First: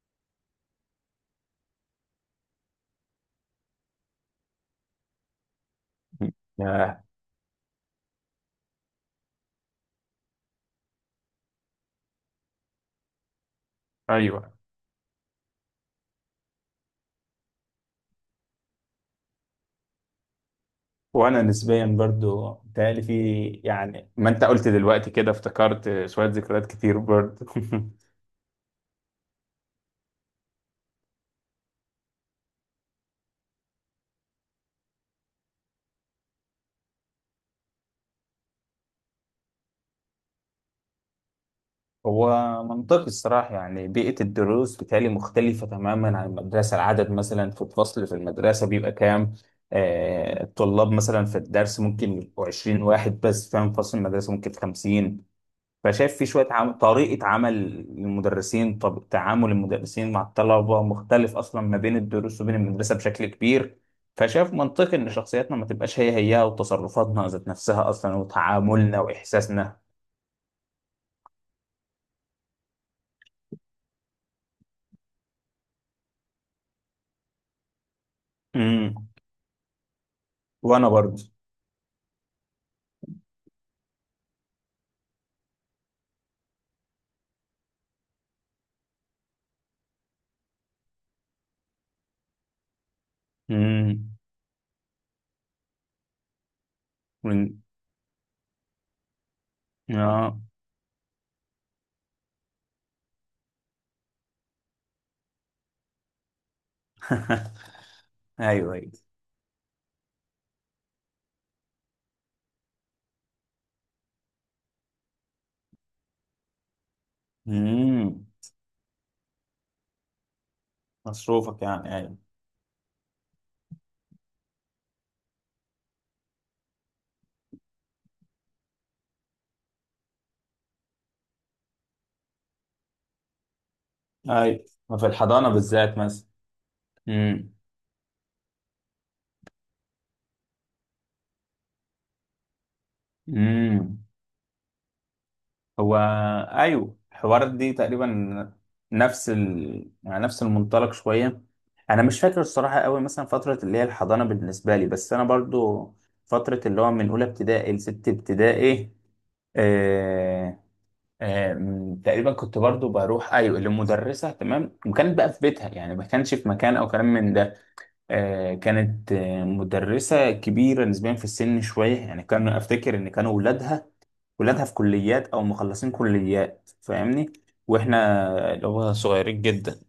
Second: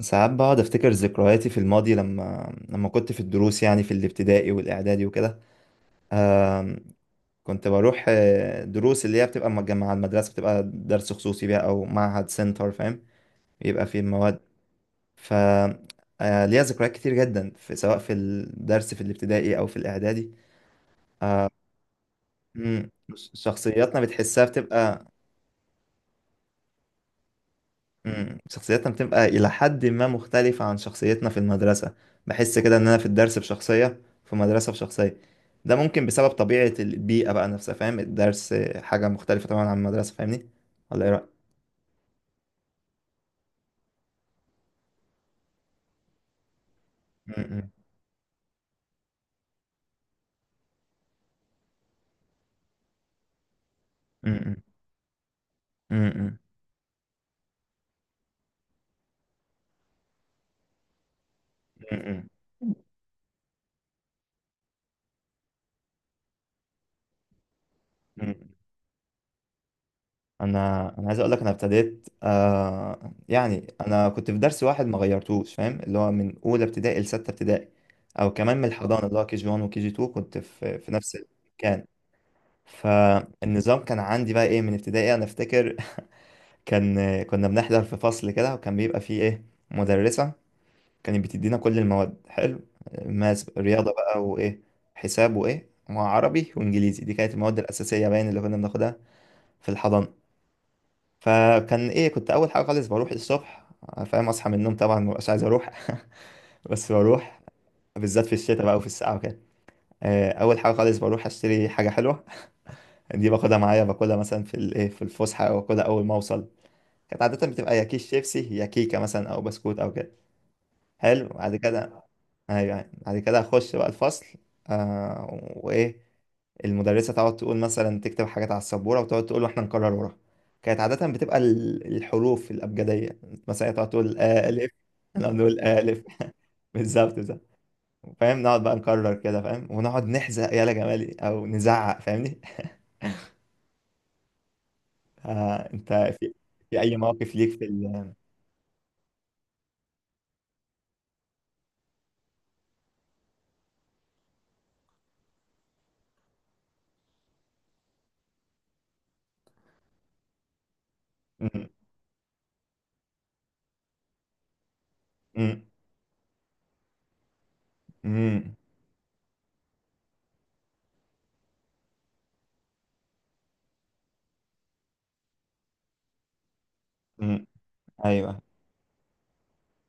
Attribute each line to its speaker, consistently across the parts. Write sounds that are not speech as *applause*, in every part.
Speaker 1: ساعات بقعد افتكر ذكرياتي في الماضي لما كنت في الدروس، يعني في الابتدائي والاعدادي وكده. آم،
Speaker 2: ياه!
Speaker 1: كنت بروح دروس اللي هي بتبقى مجمعة مع المدرسة، بتبقى درس خصوصي بقى او معهد سنتر، فاهم. بيبقى فيه المواد.
Speaker 2: ايوه،
Speaker 1: ف آه، ليا ذكريات كتير جدا سواء في الدرس في الابتدائي او في الاعدادي.
Speaker 2: وانا نسبيا برضو
Speaker 1: مم،
Speaker 2: بتهيألي في،
Speaker 1: شخصياتنا
Speaker 2: يعني ما
Speaker 1: بتحسها
Speaker 2: انت قلت
Speaker 1: بتبقى.
Speaker 2: دلوقتي كده افتكرت شويه ذكريات كتير برضو. *laughs*
Speaker 1: مم. شخصيتنا بتبقى إلى حد ما مختلفة عن شخصيتنا في المدرسة. بحس كده إن أنا في الدرس بشخصية، في مدرسة بشخصية. ده ممكن بسبب طبيعة البيئة بقى نفسها، فاهم. الدرس حاجة مختلفة طبعا عن المدرسة، فاهمني. ولا إيه رأيك؟
Speaker 2: هو منطقي الصراحه، يعني بيئه الدروس بتهيألي مختلفه تماما عن المدرسه. العدد مثلا في
Speaker 1: مم.
Speaker 2: الفصل في المدرسه بيبقى كام؟ الطلاب مثلا في الدرس ممكن يبقوا 20 واحد بس، فاهم؟ فصل المدرسه ممكن
Speaker 1: مم.
Speaker 2: 50. فشايف في
Speaker 1: مم.
Speaker 2: شوية طريقة عمل المدرسين. طب تعامل المدرسين مع الطلبة مختلف أصلا ما بين
Speaker 1: مم.
Speaker 2: الدروس وبين المدرسة بشكل كبير. فشايف منطقي إن شخصياتنا ما تبقاش هي هي، وتصرفاتنا ذات نفسها أصلا،
Speaker 1: مم.
Speaker 2: وتعاملنا وإحساسنا.
Speaker 1: أنا عايز أقول لك، أنا ابتديت يعني أنا كنت في درس واحد ما غيرتوش، فاهم، اللي هو من أولى ابتدائي لستة ابتدائي. أو كمان من الحضانة
Speaker 2: امم.
Speaker 1: اللي هو KG1 وKG2، كنت في
Speaker 2: وأنا
Speaker 1: نفس
Speaker 2: برضه.
Speaker 1: المكان. فالنظام كان عندي بقى ايه من ابتدائي انا افتكر. *laughs* كنا بنحضر في فصل كده، وكان بيبقى فيه ايه، مدرسة كانت بتدينا كل المواد. حلو. ماس، رياضة
Speaker 2: امم.
Speaker 1: بقى، وايه، حساب، وايه، وعربي وانجليزي. دي كانت المواد
Speaker 2: من...
Speaker 1: الأساسية باين اللي كنا بناخدها في الحضانة.
Speaker 2: آه.
Speaker 1: فكان ايه، كنت اول حاجة خالص بروح الصبح، فاهم، اصحى من النوم، طبعا مبقاش عايز اروح. *laughs* بس بروح،
Speaker 2: *laughs*
Speaker 1: بالذات في الشتاء
Speaker 2: أيوه،
Speaker 1: بقى وفي
Speaker 2: أيوه.
Speaker 1: الساعة وكده. اول حاجة خالص بروح اشتري حاجة حلوة. *laughs* دي باخدها معايا، باكلها مثلا في الايه، في الفسحة، او باكلها اول ما اوصل. كانت عادة بتبقى يا كيس
Speaker 2: امم.
Speaker 1: شيبسي، يا كيكة مثلا، أو بسكوت أو كده. حلو بعد
Speaker 2: مصروفك، يعني؟
Speaker 1: كده.
Speaker 2: أيوه.
Speaker 1: أيوة يعني. بعد كده أخش بقى الفصل. وإيه، المدرسة تقعد تقول، مثلا تكتب حاجات على السبورة وتقعد تقول وإحنا نكرر وراها. كانت عادة بتبقى الحروف الأبجدية. مثلا هي تقعد تقول
Speaker 2: أيوه،
Speaker 1: ألف،
Speaker 2: في
Speaker 1: أنا
Speaker 2: الحضانة
Speaker 1: نقول
Speaker 2: بالذات
Speaker 1: ألف،
Speaker 2: مثلا.
Speaker 1: *laughs* بالظبط بالظبط.
Speaker 2: امم،
Speaker 1: فاهم، نقعد بقى نكرر كده، فاهم، ونقعد نحزق يالا جمالي أو نزعق، فاهمني.
Speaker 2: امم.
Speaker 1: *laughs* آه أنت،
Speaker 2: هو
Speaker 1: في أي
Speaker 2: ايوه،
Speaker 1: مواقف
Speaker 2: الحوارات
Speaker 1: ليك في
Speaker 2: دي تقريبا يعني نفس المنطلق شويه. انا مش فاكر الصراحه قوي مثلا فتره اللي هي الحضانه بالنسبه لي، بس انا برضو فتره اللي هو من اولى ابتدائي لست ابتدائي. آه...
Speaker 1: م-
Speaker 2: تقريبا كنت برضو بروح، ايوه، لمدرسه، تمام، وكانت بقى في
Speaker 1: م-
Speaker 2: بيتها يعني، ما كانش في مكان او كلام من ده.
Speaker 1: م-
Speaker 2: كانت مدرسة كبيرة نسبيا في السن شوية، يعني كان أفتكر إن كانوا ولادها في كليات أو مخلصين كليات، فاهمني؟
Speaker 1: م- ايوه.
Speaker 2: وإحنا اللي هو صغيرين جدا.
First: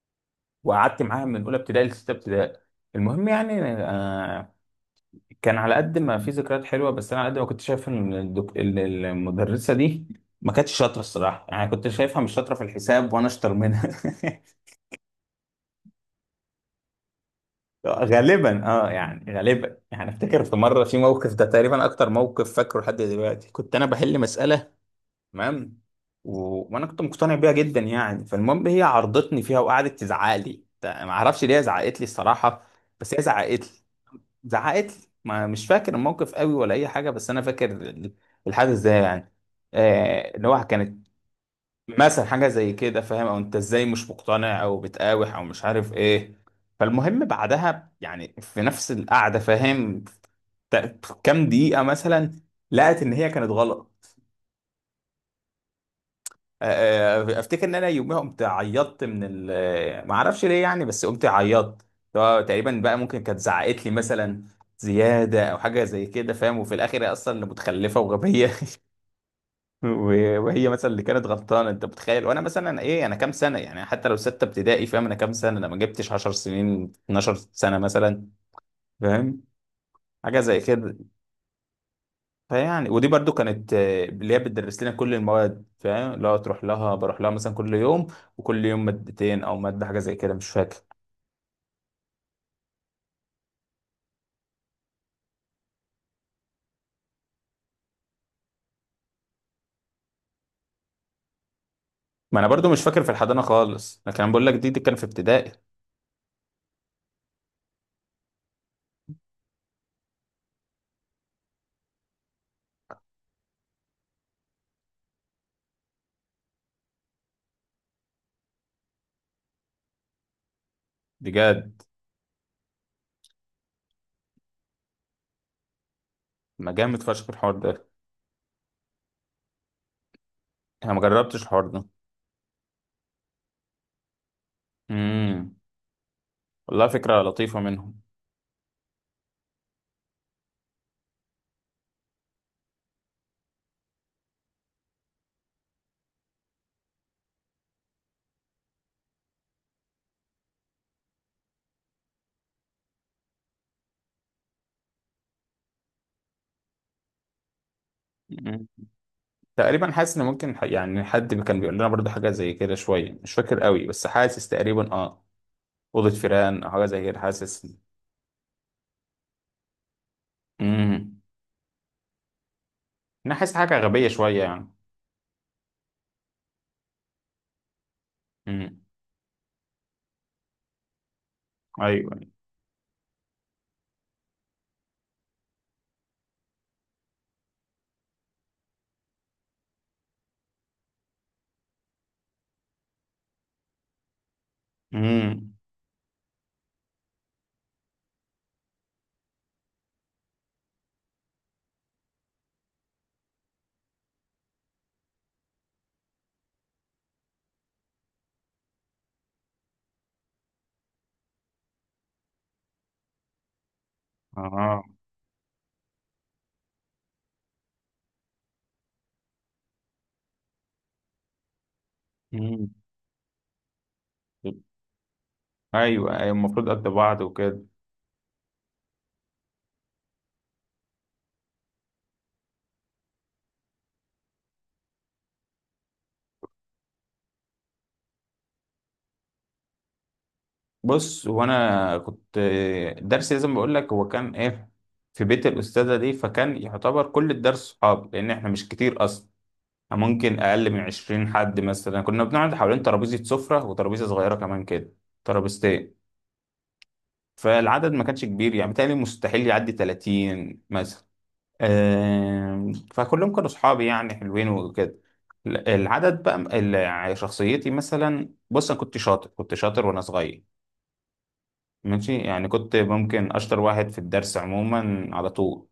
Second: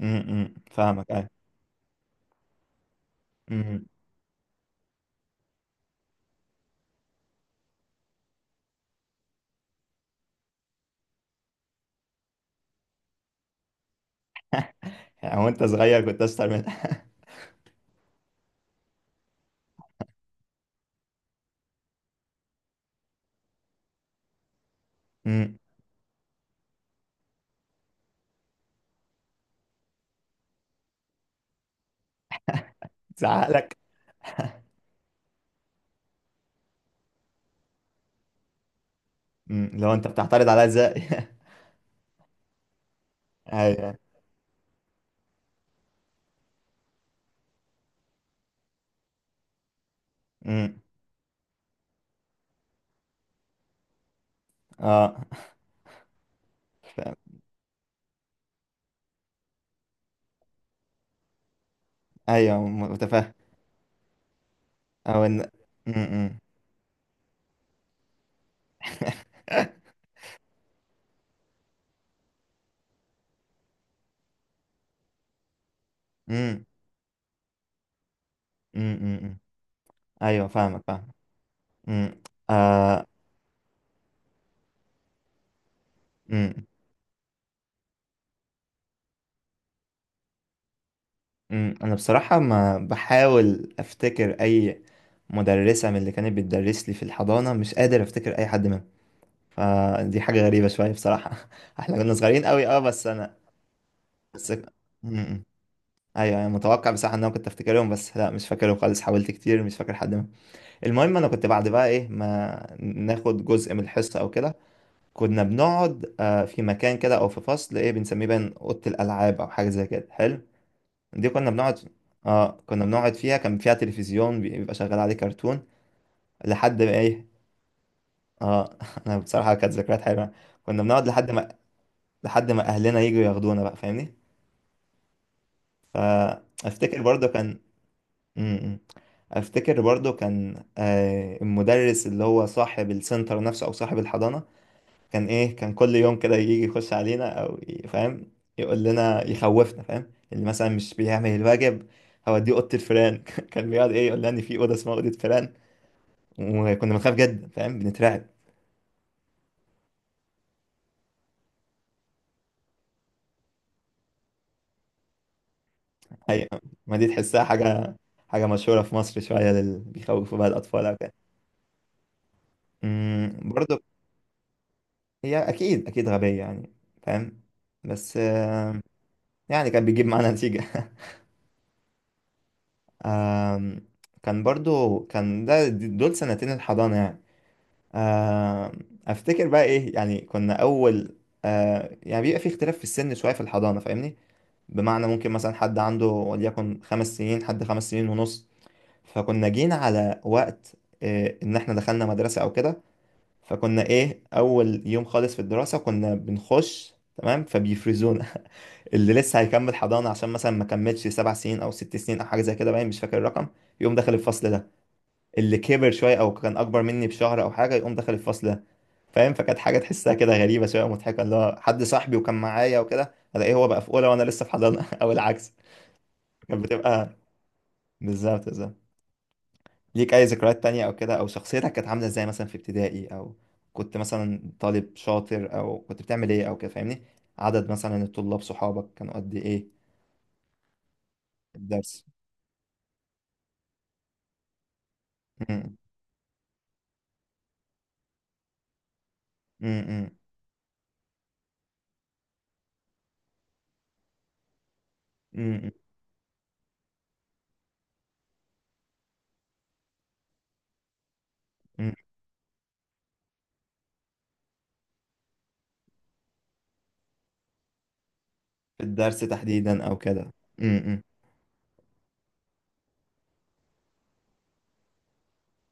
Speaker 2: وقعدت
Speaker 1: فاهمك
Speaker 2: معاها
Speaker 1: ايوه.
Speaker 2: من أولى ابتدائي لستة ابتدائي. المهم
Speaker 1: امم
Speaker 2: يعني،
Speaker 1: امم.
Speaker 2: كان على قد ما في ذكريات حلوة، بس أنا على قد ما كنت شايف إن المدرسة دي ما كانتش شاطرة الصراحة، يعني كنت شايفها مش شاطرة في الحساب وأنا أشطر منها. *laughs*
Speaker 1: يعني هو انت صغير كنت اشطر منها.
Speaker 2: غالبا اه، يعني غالبا، يعني افتكر في مره في موقف، ده تقريبا اكتر موقف فاكره لحد دلوقتي. كنت انا بحل مساله،
Speaker 1: *laughs* امم.
Speaker 2: تمام، و... وانا كنت مقتنع بيها جدا يعني. فالمهم هي عرضتني فيها، وقعدت تزعق لي، ما اعرفش ليه هي زعقت لي الصراحه، بس هي
Speaker 1: تزعق
Speaker 2: زعقت لي
Speaker 1: لك.
Speaker 2: زعقت لي ما مش فاكر الموقف قوي ولا اي حاجه، بس انا فاكر الحدث ده يعني،
Speaker 1: امم. لو انت
Speaker 2: ان
Speaker 1: بتعترض عليا
Speaker 2: هو
Speaker 1: ازاي.
Speaker 2: كانت
Speaker 1: *laughs*
Speaker 2: مثلا حاجة زي كده، فاهم؟ او انت ازاي
Speaker 1: ايوه.
Speaker 2: مش مقتنع، او بتقاوح، او مش عارف ايه. فالمهم بعدها يعني في نفس القعدة، فاهم؟
Speaker 1: امم.
Speaker 2: كام دقيقة مثلا لقت ان هي كانت غلط.
Speaker 1: اه فاهم.
Speaker 2: افتكر ان انا يوميها قمت عيطت من ما اعرفش ليه يعني، بس قمت عيطت. هو
Speaker 1: ايوه
Speaker 2: تقريبا بقى ممكن
Speaker 1: متفاهم.
Speaker 2: كانت زعقت لي مثلا
Speaker 1: او ان.
Speaker 2: زيادة، او حاجة
Speaker 1: امم.
Speaker 2: زي
Speaker 1: امم.
Speaker 2: كده، فاهم؟ وفي الاخر هي اصلا اللي متخلفة وغبية. *laughs*
Speaker 1: *laughs*
Speaker 2: وهي مثلا اللي كانت غلطانه. انت متخيل؟ وانا مثلا ايه، انا كام سنه يعني؟ حتى لو سته ابتدائي، فاهم انا كام سنه؟ انا ما جبتش 10
Speaker 1: امم
Speaker 2: سنين، 12 سنه مثلا.
Speaker 1: امم، امم، امم.
Speaker 2: فاهم، حاجه
Speaker 1: ايوه
Speaker 2: زي
Speaker 1: فاهمك
Speaker 2: كده.
Speaker 1: فاهم. امم.
Speaker 2: فيعني
Speaker 1: آه.
Speaker 2: ودي برضو كانت اللي هي بتدرس لنا كل المواد، فاهم؟ اللي هو تروح
Speaker 1: امم.
Speaker 2: لها بروح لها مثلا كل يوم، وكل يوم مادتين او ماده، حاجه زي كده، مش فاكر.
Speaker 1: امم، انا بصراحه ما بحاول افتكر اي مدرسه من اللي كانت بتدرس لي في الحضانه، مش قادر افتكر اي حد منهم. فدي حاجة غريبة شوية بصراحة. *laughs* احنا كنا
Speaker 2: ما
Speaker 1: صغيرين
Speaker 2: انا
Speaker 1: قوي،
Speaker 2: برضو
Speaker 1: اه
Speaker 2: مش فاكر
Speaker 1: بس
Speaker 2: في
Speaker 1: انا
Speaker 2: الحضانه خالص، لكن انا بقول
Speaker 1: بس.
Speaker 2: لك دي كان في
Speaker 1: امم.
Speaker 2: ابتدائي.
Speaker 1: ايوه انا متوقع بصراحة ان انا كنت افتكرهم، بس لا مش فاكرهم خالص، حاولت كتير مش فاكر حد منهم. المهم انا كنت بعد بقى ايه ما ناخد جزء من الحصة او كده، كنا بنقعد في مكان كده او في فصل ايه بنسميه بقى اوضة الالعاب او حاجة زي كده. حلو. دي كنا
Speaker 2: بجد؟
Speaker 1: بنقعد، اه كنا بنقعد فيها، كان فيها تلفزيون بيبقى شغال عليه كرتون،
Speaker 2: ما
Speaker 1: لحد ما
Speaker 2: جامد
Speaker 1: ايه.
Speaker 2: فشخ الحوار ده.
Speaker 1: اه *laughs* انا بصراحة كانت ذكريات حلوة. كنا
Speaker 2: انا ما
Speaker 1: بنقعد لحد
Speaker 2: جربتش
Speaker 1: ما
Speaker 2: الحوار ده.
Speaker 1: لحد ما اهلنا يجوا ياخدونا بقى، فاهمني.
Speaker 2: امم. والله
Speaker 1: فافتكر
Speaker 2: فكره
Speaker 1: برضو كان
Speaker 2: لطيفه.
Speaker 1: م-. م. افتكر برضو كان المدرس اللي هو صاحب السنتر نفسه او صاحب الحضانة، كان ايه كان كل يوم كده يجي يخش علينا او فاهم، يقول لنا يخوفنا، فاهم، اللي مثلا مش بيعمل الواجب هوديه اوضه الفيران. *laughs* كان بيقعد ايه يقول لنا ان في اوضه اسمها اوضه فيران، وكنا بنخاف جدا، فاهم، بنترعب.
Speaker 2: منهم؟ تقريبا حاسس ان ممكن يعني حد كان بيقول لنا برضو حاجه زي كده شويه، مش فاكر قوي، بس حاسس تقريبا اه، اوضه
Speaker 1: حقيقة
Speaker 2: فيران او حاجه
Speaker 1: ما
Speaker 2: زي
Speaker 1: دي
Speaker 2: كده،
Speaker 1: تحسها
Speaker 2: حاسس.
Speaker 1: حاجه، حاجه مشهوره في مصر شويه اللي بيخوفوا بقى الاطفال او كده.
Speaker 2: امم. انا حاسس حاجه
Speaker 1: برضه
Speaker 2: غبيه شويه يعني.
Speaker 1: هي اكيد اكيد غبية يعني، فاهم. بس
Speaker 2: امم.
Speaker 1: يعني كان بيجيب معانا نتيجة. *laughs*
Speaker 2: ايوه.
Speaker 1: آم، كان برضو كان ده دول سنتين الحضانة يعني. آم، افتكر بقى ايه، يعني كنا اول يعني بيبقى في اختلاف في السن شوية في الحضانة، فاهمني. بمعنى ممكن مثلا
Speaker 2: امم.
Speaker 1: حد عنده وليكن 5 سنين، حد 5 سنين ونص. فكنا جينا على وقت ان احنا دخلنا مدرسة او كده. فكنا ايه اول يوم خالص في الدراسة كنا بنخش تمام فبيفرزونا. *laughs* اللي لسه هيكمل حضانة عشان مثلا ما كملش 7 سنين أو 6 سنين أو حاجة زي كده باين، مش فاكر الرقم، يقوم داخل الفصل ده.
Speaker 2: اه.
Speaker 1: اللي كبر شوية أو كان أكبر مني بشهر أو حاجة يقوم داخل الفصل ده، فاهم. فكانت حاجة تحسها كده غريبة شوية ومضحكة، اللي هو حد صاحبي وكان
Speaker 2: امم.
Speaker 1: معايا وكده ألاقيه هو بقى في أولى وأنا لسه في حضانة، *laughs* أو العكس.
Speaker 2: ايوه، ايوه،
Speaker 1: كانت
Speaker 2: المفروض قد
Speaker 1: بتبقى
Speaker 2: بعض وكده.
Speaker 1: بالظبط بالظبط. ليك أي ذكريات تانية أو كده، أو شخصيتك كانت عاملة إزاي مثلا في ابتدائي، أو كنت مثلا طالب شاطر أو كنت بتعمل إيه أو كده، فاهمني. عدد مثلا الطلاب صحابك كانوا قد إيه
Speaker 2: بص، هو
Speaker 1: في
Speaker 2: انا
Speaker 1: الدرس.
Speaker 2: كنت درسي لازم بقول لك هو كان ايه، في بيت الاستاذه دي، فكان يعتبر كل الدرس صحاب، لان احنا مش كتير اصلا،
Speaker 1: م- م-
Speaker 2: ممكن اقل من 20 حد مثلا. كنا بنقعد حوالين ترابيزه سفره وترابيزه صغيره كمان كده،
Speaker 1: م-
Speaker 2: ترابيزتين. فالعدد ما كانش كبير، يعني بالتالي مستحيل يعدي 30 مثلا.
Speaker 1: م-
Speaker 2: فكلهم كانوا اصحابي يعني، حلوين وكده. يعني شخصيتي مثلا، بص انا
Speaker 1: في
Speaker 2: كنت
Speaker 1: الدرس
Speaker 2: شاطر، كنت
Speaker 1: تحديدا
Speaker 2: شاطر
Speaker 1: او
Speaker 2: وانا
Speaker 1: كده.
Speaker 2: صغير،
Speaker 1: م- م-
Speaker 2: ماشي. يعني كنت ممكن اشطر واحد في الدرس عموما على طول،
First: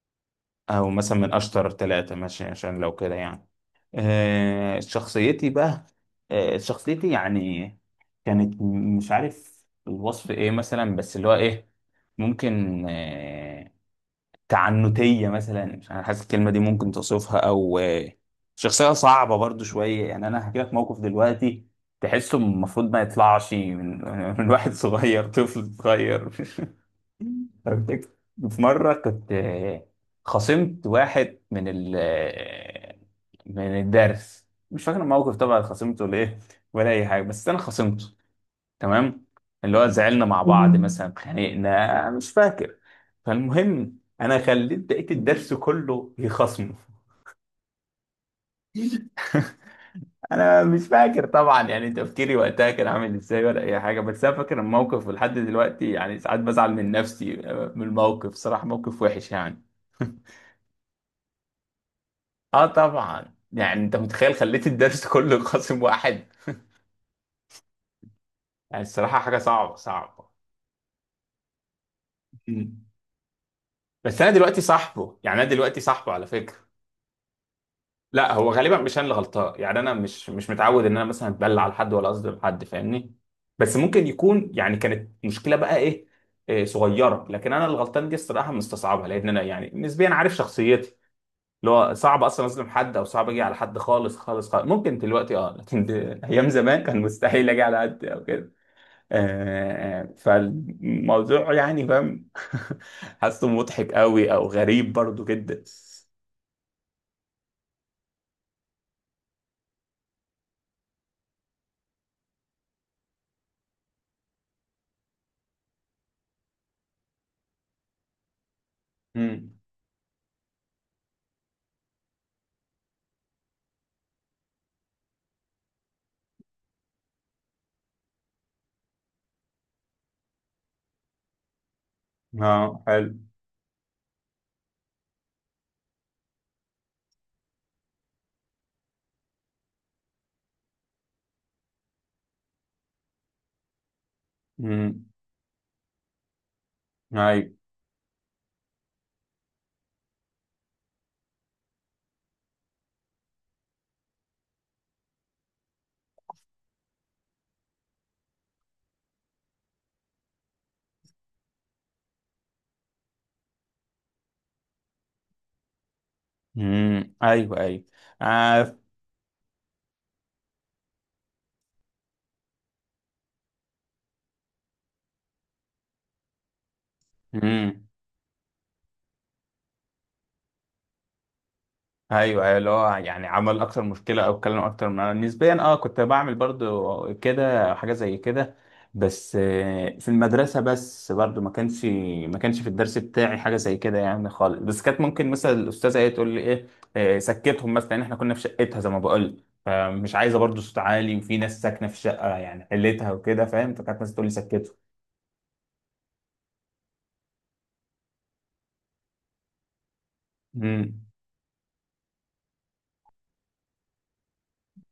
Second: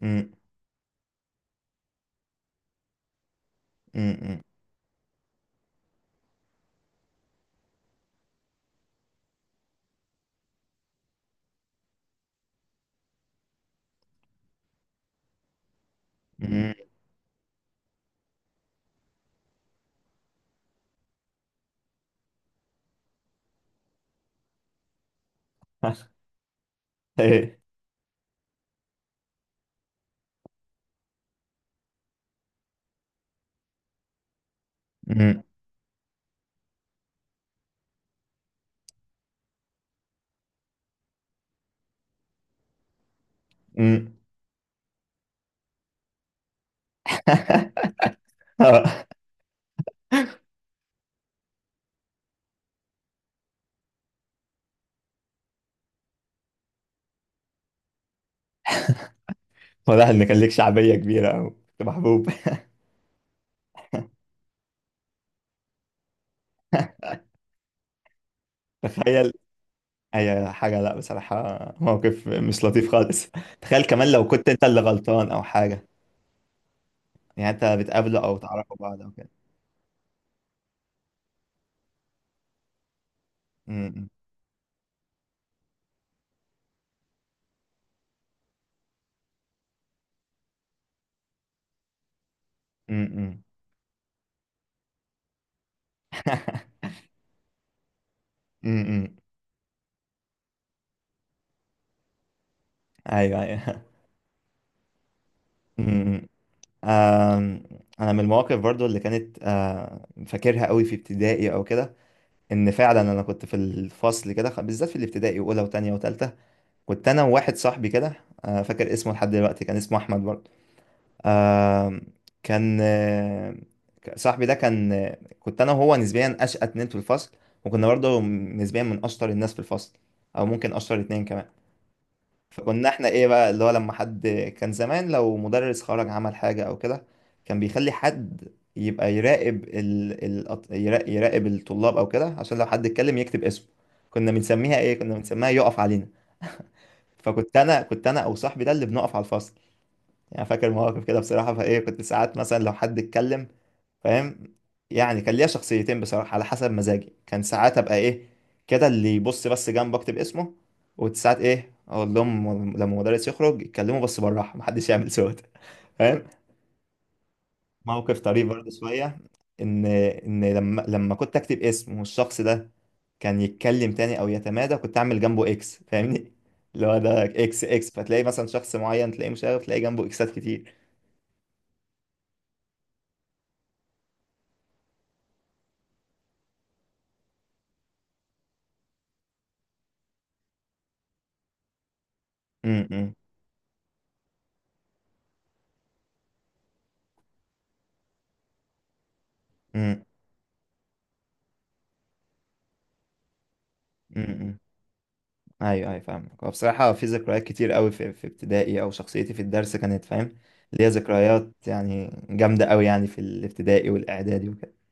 Speaker 1: م-
Speaker 2: او مثلا من اشطر ثلاثة، ماشي، عشان لو كده يعني.
Speaker 1: م-
Speaker 2: آه، شخصيتي بقى آه، شخصيتي يعني كانت مش عارف الوصف ايه مثلا، بس اللي هو ايه، ممكن تعنتية مثلا، مش انا حاسس
Speaker 1: م-
Speaker 2: الكلمة دي ممكن
Speaker 1: م.
Speaker 2: توصفها، او شخصية صعبة برضو شوية يعني. انا هحكي لك موقف دلوقتي تحسه المفروض ما يطلعش *laughs* من واحد صغير، طفل
Speaker 1: *laughs*
Speaker 2: صغير. *laughs*
Speaker 1: ايه.
Speaker 2: فبتك- في مرة كنت خصمت واحد من ال آه، من الدرس. مش فاكر الموقف
Speaker 1: م-.
Speaker 2: طبعا، خصمته ليه ولا أي حاجة، بس أنا خصمته. تمام. اللي هو زعلنا مع بعض، مثلا خانقنا مش فاكر. فالمهم
Speaker 1: م.
Speaker 2: أنا خليت بقية الدرس كله يخصمه. *laughs*
Speaker 1: *laughs*
Speaker 2: انا مش فاكر طبعا يعني تفكيري وقتها كان عامل ازاي ولا اي حاجه، بس انا فاكر الموقف. ولحد دلوقتي يعني ساعات بزعل من نفسي، من الموقف صراحه، موقف وحش يعني.
Speaker 1: واضح
Speaker 2: *laughs*
Speaker 1: ان كان ليك شعبيه كبيره او كنت محبوب.
Speaker 2: اه، طبعا، يعني انت متخيل؟ خليت الدرس كله قاسم واحد،
Speaker 1: *laughs*
Speaker 2: يعني الصراحه
Speaker 1: تخيل
Speaker 2: حاجه صعبه صعبه.
Speaker 1: اي حاجه، لا بصراحه موقف مش
Speaker 2: مم.
Speaker 1: لطيف خالص. *laughs* تخيل كمان
Speaker 2: بس
Speaker 1: لو
Speaker 2: انا
Speaker 1: كنت
Speaker 2: دلوقتي
Speaker 1: انت اللي
Speaker 2: صاحبه،
Speaker 1: غلطان
Speaker 2: يعني
Speaker 1: او
Speaker 2: انا دلوقتي
Speaker 1: حاجه.
Speaker 2: صاحبه على فكره.
Speaker 1: يعني انت بتقابله
Speaker 2: لا،
Speaker 1: او
Speaker 2: هو
Speaker 1: تعرفوا
Speaker 2: غالبا مش
Speaker 1: بعض
Speaker 2: انا
Speaker 1: او
Speaker 2: اللي
Speaker 1: كده.
Speaker 2: غلطان، يعني انا مش متعود ان انا مثلا اتبلع على حد ولا اصدم حد، فاهمني؟
Speaker 1: م-.
Speaker 2: بس ممكن
Speaker 1: م-.
Speaker 2: يكون يعني كانت مشكله بقى إيه صغيره، لكن انا الغلطان دي الصراحه مستصعبها، لان انا يعني نسبيا عارف شخصيتي، اللي هو صعب اصلا اظلم
Speaker 1: م-.
Speaker 2: حد، او صعب اجي
Speaker 1: م.
Speaker 2: على حد خالص خالص خالص. ممكن دلوقتي اه، لكن *laughs* ايام زمان
Speaker 1: *laughs*
Speaker 2: كان مستحيل اجي على حد او كده.
Speaker 1: م-. م.
Speaker 2: فالموضوع يعني فاهم. *laughs*
Speaker 1: ايوه
Speaker 2: حاسه
Speaker 1: ايوه.
Speaker 2: مضحك قوي او غريب برضو جدا.
Speaker 1: *laughs* م-. آم، انا من المواقف برضو اللي كانت فاكرها قوي في ابتدائي او كده، ان فعلا انا كنت في الفصل كده بالذات في الابتدائي اولى وتانية وتالتة، كنت انا وواحد صاحبي كده. فاكر اسمه لحد
Speaker 2: امم.
Speaker 1: دلوقتي، كان اسمه احمد برضو. آم، كان صاحبي ده كان، كنت انا وهو نسبيا اشقى اتنين في الفصل، وكنا برضو نسبيا من اشطر الناس في الفصل، او ممكن اشطر اتنين كمان.
Speaker 2: اه.
Speaker 1: فكنا احنا
Speaker 2: حلو.
Speaker 1: ايه بقى اللي هو لما حد، كان زمان لو مدرس خرج عمل حاجة او كده، كان بيخلي حد يبقى يراقب يراقب الطلاب او كده، عشان لو حد اتكلم يكتب اسمه. كنا بنسميها ايه،
Speaker 2: مم.
Speaker 1: كنا بنسميها يقف علينا.
Speaker 2: ايوه.
Speaker 1: فكنت انا او صاحبي ده اللي بنقف على الفصل. يعني فاكر مواقف كده بصراحة، فايه كنت ساعات مثلا لو حد اتكلم، فاهم. يعني كان ليا شخصيتين بصراحة على حسب مزاجي، كان ساعات ابقى ايه كده اللي يبص بس جنب اكتب اسمه، وساعات ايه اقول لهم لما المدرس يخرج يتكلموا بس بالراحة، *laughs* محدش يعمل صوت، فاهم.
Speaker 2: امم. ايوه، ايوه.
Speaker 1: موقف طريف برضه
Speaker 2: آه.
Speaker 1: شوية، ان لما كنت اكتب اسم والشخص ده كان يتكلم تاني او يتمادى، كنت اعمل جنبه اكس، فاهمني. اللي هو ده اكس
Speaker 2: امم.
Speaker 1: اكس، فتلاقي مثلا شخص معين تلاقيه مشاغب تلاقي جنبه اكسات كتير.
Speaker 2: ايوه، ايوه، اللي هو يعني عمل اكتر مشكله او اتكلم اكتر من نسبيا. اه، كنت بعمل برضو كده، حاجه زي كده، بس في المدرسه بس. برضو ما كانش في
Speaker 1: م-.
Speaker 2: الدرس
Speaker 1: م.
Speaker 2: بتاعي حاجه زي كده يعني خالص، بس كانت ممكن مثلا الاستاذه ايه تقول لي ايه، سكتهم مثلا، لان احنا كنا في شقتها زي ما بقول،
Speaker 1: امم
Speaker 2: فمش عايزه برضو صوت عالي، وفي ناس ساكنه في الشقه يعني حلتها وكده، فاهم؟ فكانت مثلا تقول لي
Speaker 1: امم.
Speaker 2: سكتهم.
Speaker 1: ايوه ايوه فاهمك. هو بصراحه في ذكريات كتير قوي في ابتدائي، او شخصيتي في الدرس كانت، فاهم،
Speaker 2: امم.
Speaker 1: ليها ذكريات يعني جامده قوي يعني في الابتدائي والاعدادي وكده.